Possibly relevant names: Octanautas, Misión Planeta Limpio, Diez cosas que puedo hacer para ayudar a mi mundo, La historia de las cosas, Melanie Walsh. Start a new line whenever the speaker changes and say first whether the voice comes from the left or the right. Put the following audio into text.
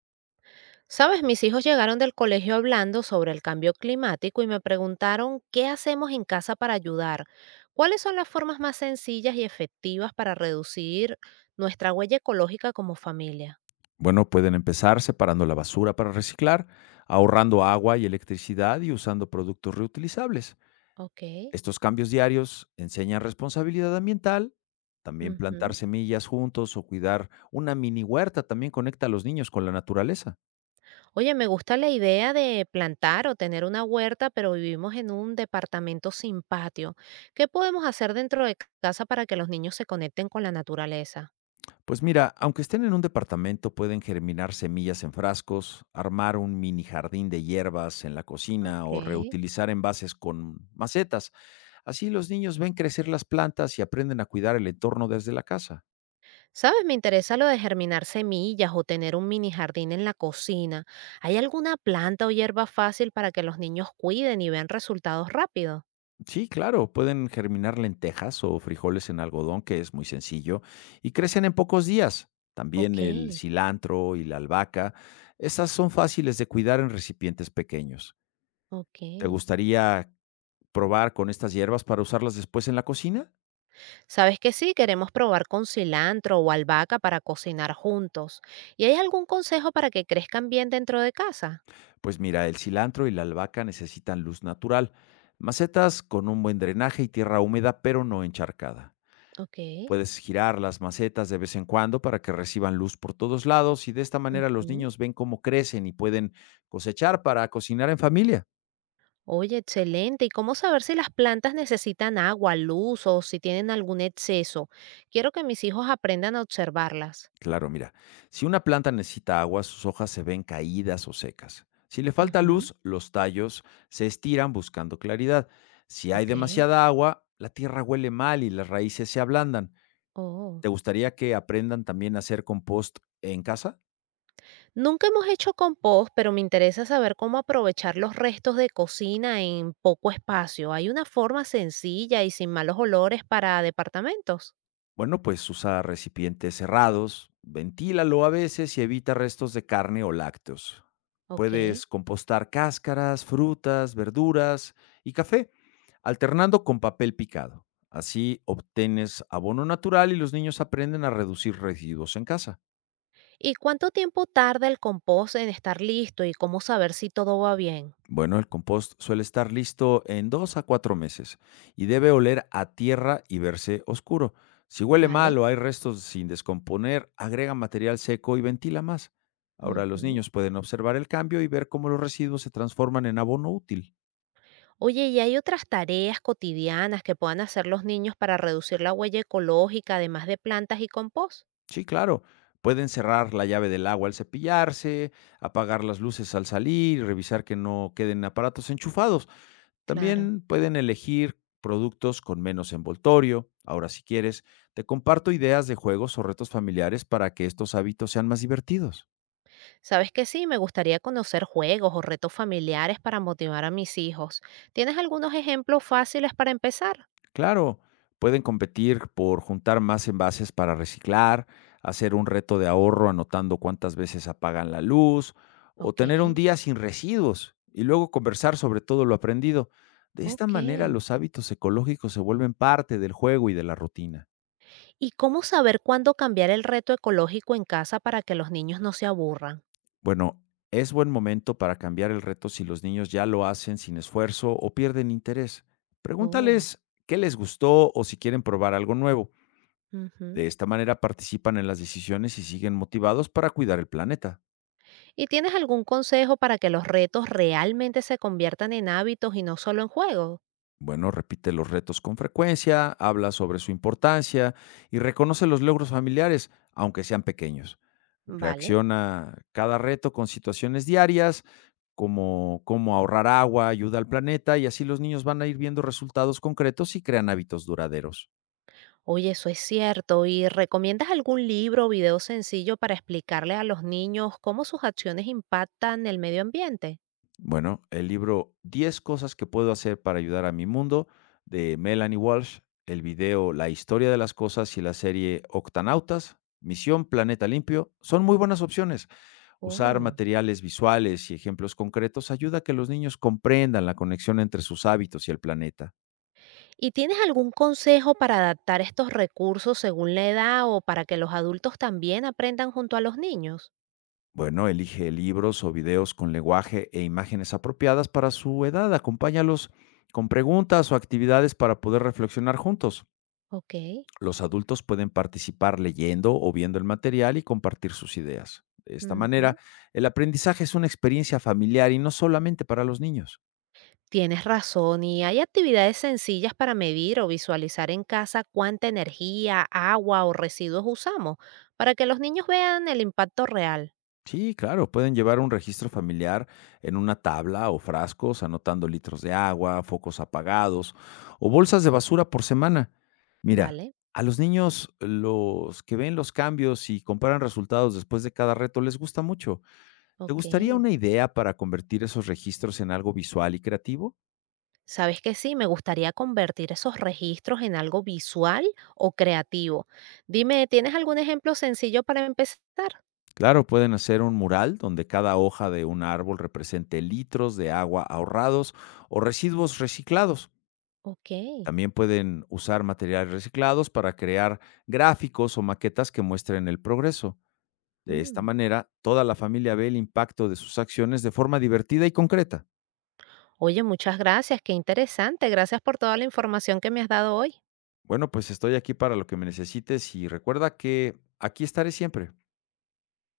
right: Sabes, mis hijos llegaron del colegio hablando sobre el cambio climático y me preguntaron qué hacemos en casa para ayudar, cuáles son las formas más sencillas y efectivas para reducir nuestra huella ecológica como familia.
left: Bueno, pueden empezar separando la basura para reciclar, ahorrando agua y electricidad y usando productos reutilizables.
right: Ok.
left: Estos cambios diarios enseñan responsabilidad ambiental, también plantar
right: Ujú.
left: semillas juntos o cuidar una mini huerta también conecta a los niños con la naturaleza.
right: Oye, me gusta la idea de plantar o tener una huerta, pero vivimos en un departamento sin patio. ¿Qué podemos hacer dentro de casa para que los niños se conecten con la naturaleza?
left: Pues mira, aunque estén en un departamento, pueden germinar semillas en frascos, armar un mini jardín de hierbas en la cocina
right: Ok.
left: o reutilizar envases con macetas. Así los niños ven crecer las plantas y aprenden a cuidar el entorno desde la casa.
right: ¿Sabes? Me interesa lo de germinar semillas o tener un mini jardín en la cocina. ¿Hay alguna planta o hierba fácil para que los niños cuiden y vean resultados rápidos?
left: Sí, claro, pueden germinar lentejas o frijoles en algodón, que es muy sencillo, y crecen en pocos días.
right: Ok,
left: También el cilantro y la albahaca, esas son fáciles de cuidar en recipientes pequeños.
right: ok.
left: ¿Te gustaría probar con estas hierbas para usarlas después en la cocina?
right: ¿Sabes que sí? Queremos probar con cilantro o albahaca para cocinar juntos. ¿Y hay algún consejo para que crezcan bien dentro de casa?
left: Pues mira, el cilantro y la albahaca necesitan luz natural, macetas con un buen drenaje y tierra húmeda, pero no encharcada.
right: Ok.
left: Puedes girar las macetas de vez en cuando para que reciban luz por todos lados y de esta manera los
right: Ujú.
left: niños ven cómo crecen y pueden cosechar para cocinar en familia.
right: Oye, excelente. ¿Y cómo saber si las plantas necesitan agua, luz o si tienen algún exceso? Quiero que mis hijos aprendan a observarlas.
left: Claro, mira, si una planta necesita agua, sus hojas se ven caídas o secas. Si le falta
right: Ujú.
left: luz, los tallos se estiran buscando claridad. Si hay
right: Ok.
left: demasiada agua, la tierra huele mal y las raíces se ablandan.
right: Oh.
left: ¿Te gustaría que aprendan también a hacer compost en casa?
right: Nunca hemos hecho compost, pero me interesa saber cómo aprovechar los restos de cocina en poco espacio. Hay una forma sencilla y sin malos olores para departamentos.
left: Bueno, pues usa recipientes cerrados, ventílalo a veces y evita restos de carne o lácteos.
right: Ok.
left: Puedes compostar cáscaras, frutas, verduras y café, alternando con papel picado. Así obtienes abono natural y los niños aprenden a reducir residuos en casa.
right: ¿Y cuánto tiempo tarda el compost en estar listo y cómo saber si todo va bien?
left: Bueno, el compost suele estar listo en 2 a 4 meses y debe oler a tierra y verse oscuro. Si huele
right: Vale.
left: mal o hay restos sin descomponer, agrega material seco y ventila más. Ahora los
right: Ujú.
left: niños pueden observar el cambio y ver cómo los residuos se transforman en abono útil.
right: Oye, ¿y hay otras tareas cotidianas que puedan hacer los niños para reducir la huella ecológica, además de plantas y compost?
left: Sí, claro. Pueden cerrar la llave del agua al cepillarse, apagar las luces al salir y revisar que no queden aparatos enchufados.
right: Claro.
left: También pueden elegir productos con menos envoltorio. Ahora, si quieres, te comparto ideas de juegos o retos familiares para que estos hábitos sean más divertidos.
right: Sabes que sí, me gustaría conocer juegos o retos familiares para motivar a mis hijos. ¿Tienes algunos ejemplos fáciles para empezar?
left: Claro, pueden competir por juntar más envases para reciclar, hacer un reto de ahorro anotando cuántas veces apagan la luz o
right: Ok,
left: tener un día sin residuos y luego conversar sobre todo lo aprendido. De esta
right: ok.
left: manera los hábitos ecológicos se vuelven parte del juego y de la rutina.
right: ¿Y cómo saber cuándo cambiar el reto ecológico en casa para que los niños no se aburran?
left: Bueno, es buen momento para cambiar el reto si los niños ya lo hacen sin esfuerzo o pierden interés.
right: Oh,
left: Pregúntales qué les gustó o si quieren probar algo nuevo. De
right: ujú.
left: esta manera participan en las decisiones y siguen motivados para cuidar el planeta.
right: ¿Y tienes algún consejo para que los retos realmente se conviertan en hábitos y no solo en juegos?
left: Bueno, repite los retos con frecuencia, habla sobre su importancia y reconoce los logros familiares, aunque sean pequeños.
right: Vale.
left: Reacciona cada reto con situaciones diarias, como cómo ahorrar agua, ayuda al planeta, y así los niños van a ir viendo resultados concretos y crean hábitos duraderos.
right: Oye, eso es cierto. ¿Y recomiendas algún libro o video sencillo para explicarle a los niños cómo sus acciones impactan el medio ambiente?
left: Bueno, el libro 10 cosas que puedo hacer para ayudar a mi mundo de Melanie Walsh, el video La historia de las cosas y la serie Octanautas, Misión Planeta Limpio, son muy buenas opciones. Usar
right: Oh.
left: materiales visuales y ejemplos concretos ayuda a que los niños comprendan la conexión entre sus hábitos y el planeta.
right: ¿Y tienes algún consejo para adaptar estos recursos según la edad o para que los adultos también aprendan junto a los niños?
left: Bueno, elige libros o videos con lenguaje e imágenes apropiadas para su edad. Acompáñalos con preguntas o actividades para poder reflexionar juntos.
right: Ok.
left: Los adultos pueden participar leyendo o viendo el material y compartir sus ideas. De esta
right: Ujú.
left: manera, el aprendizaje es una experiencia familiar y no solamente para los niños.
right: Tienes razón, y hay actividades sencillas para medir o visualizar en casa cuánta energía, agua o residuos usamos, para que los niños vean el impacto real.
left: Sí, claro, pueden llevar un registro familiar en una tabla o frascos, anotando litros de agua, focos apagados o bolsas de basura por semana. Mira,
right: Vale,
left: a los niños los que ven los cambios y comparan resultados después de cada reto les gusta mucho. ¿Te
right: ok.
left: gustaría una idea para convertir esos registros en algo visual y creativo?
right: Sabes que sí, me gustaría convertir esos registros en algo visual o creativo. Dime, ¿tienes algún ejemplo sencillo para empezar?
left: Claro, pueden hacer un mural donde cada hoja de un árbol represente litros de agua ahorrados o residuos reciclados.
right: Ok.
left: También pueden usar materiales reciclados para crear gráficos o maquetas que muestren el progreso. De esta
right: Mm.
left: manera, toda la familia ve el impacto de sus acciones de forma divertida y concreta.
right: Oye, muchas gracias, qué interesante. Gracias por toda la información que me has dado hoy.
left: Bueno, pues estoy aquí para lo que me necesites y recuerda que aquí estaré siempre.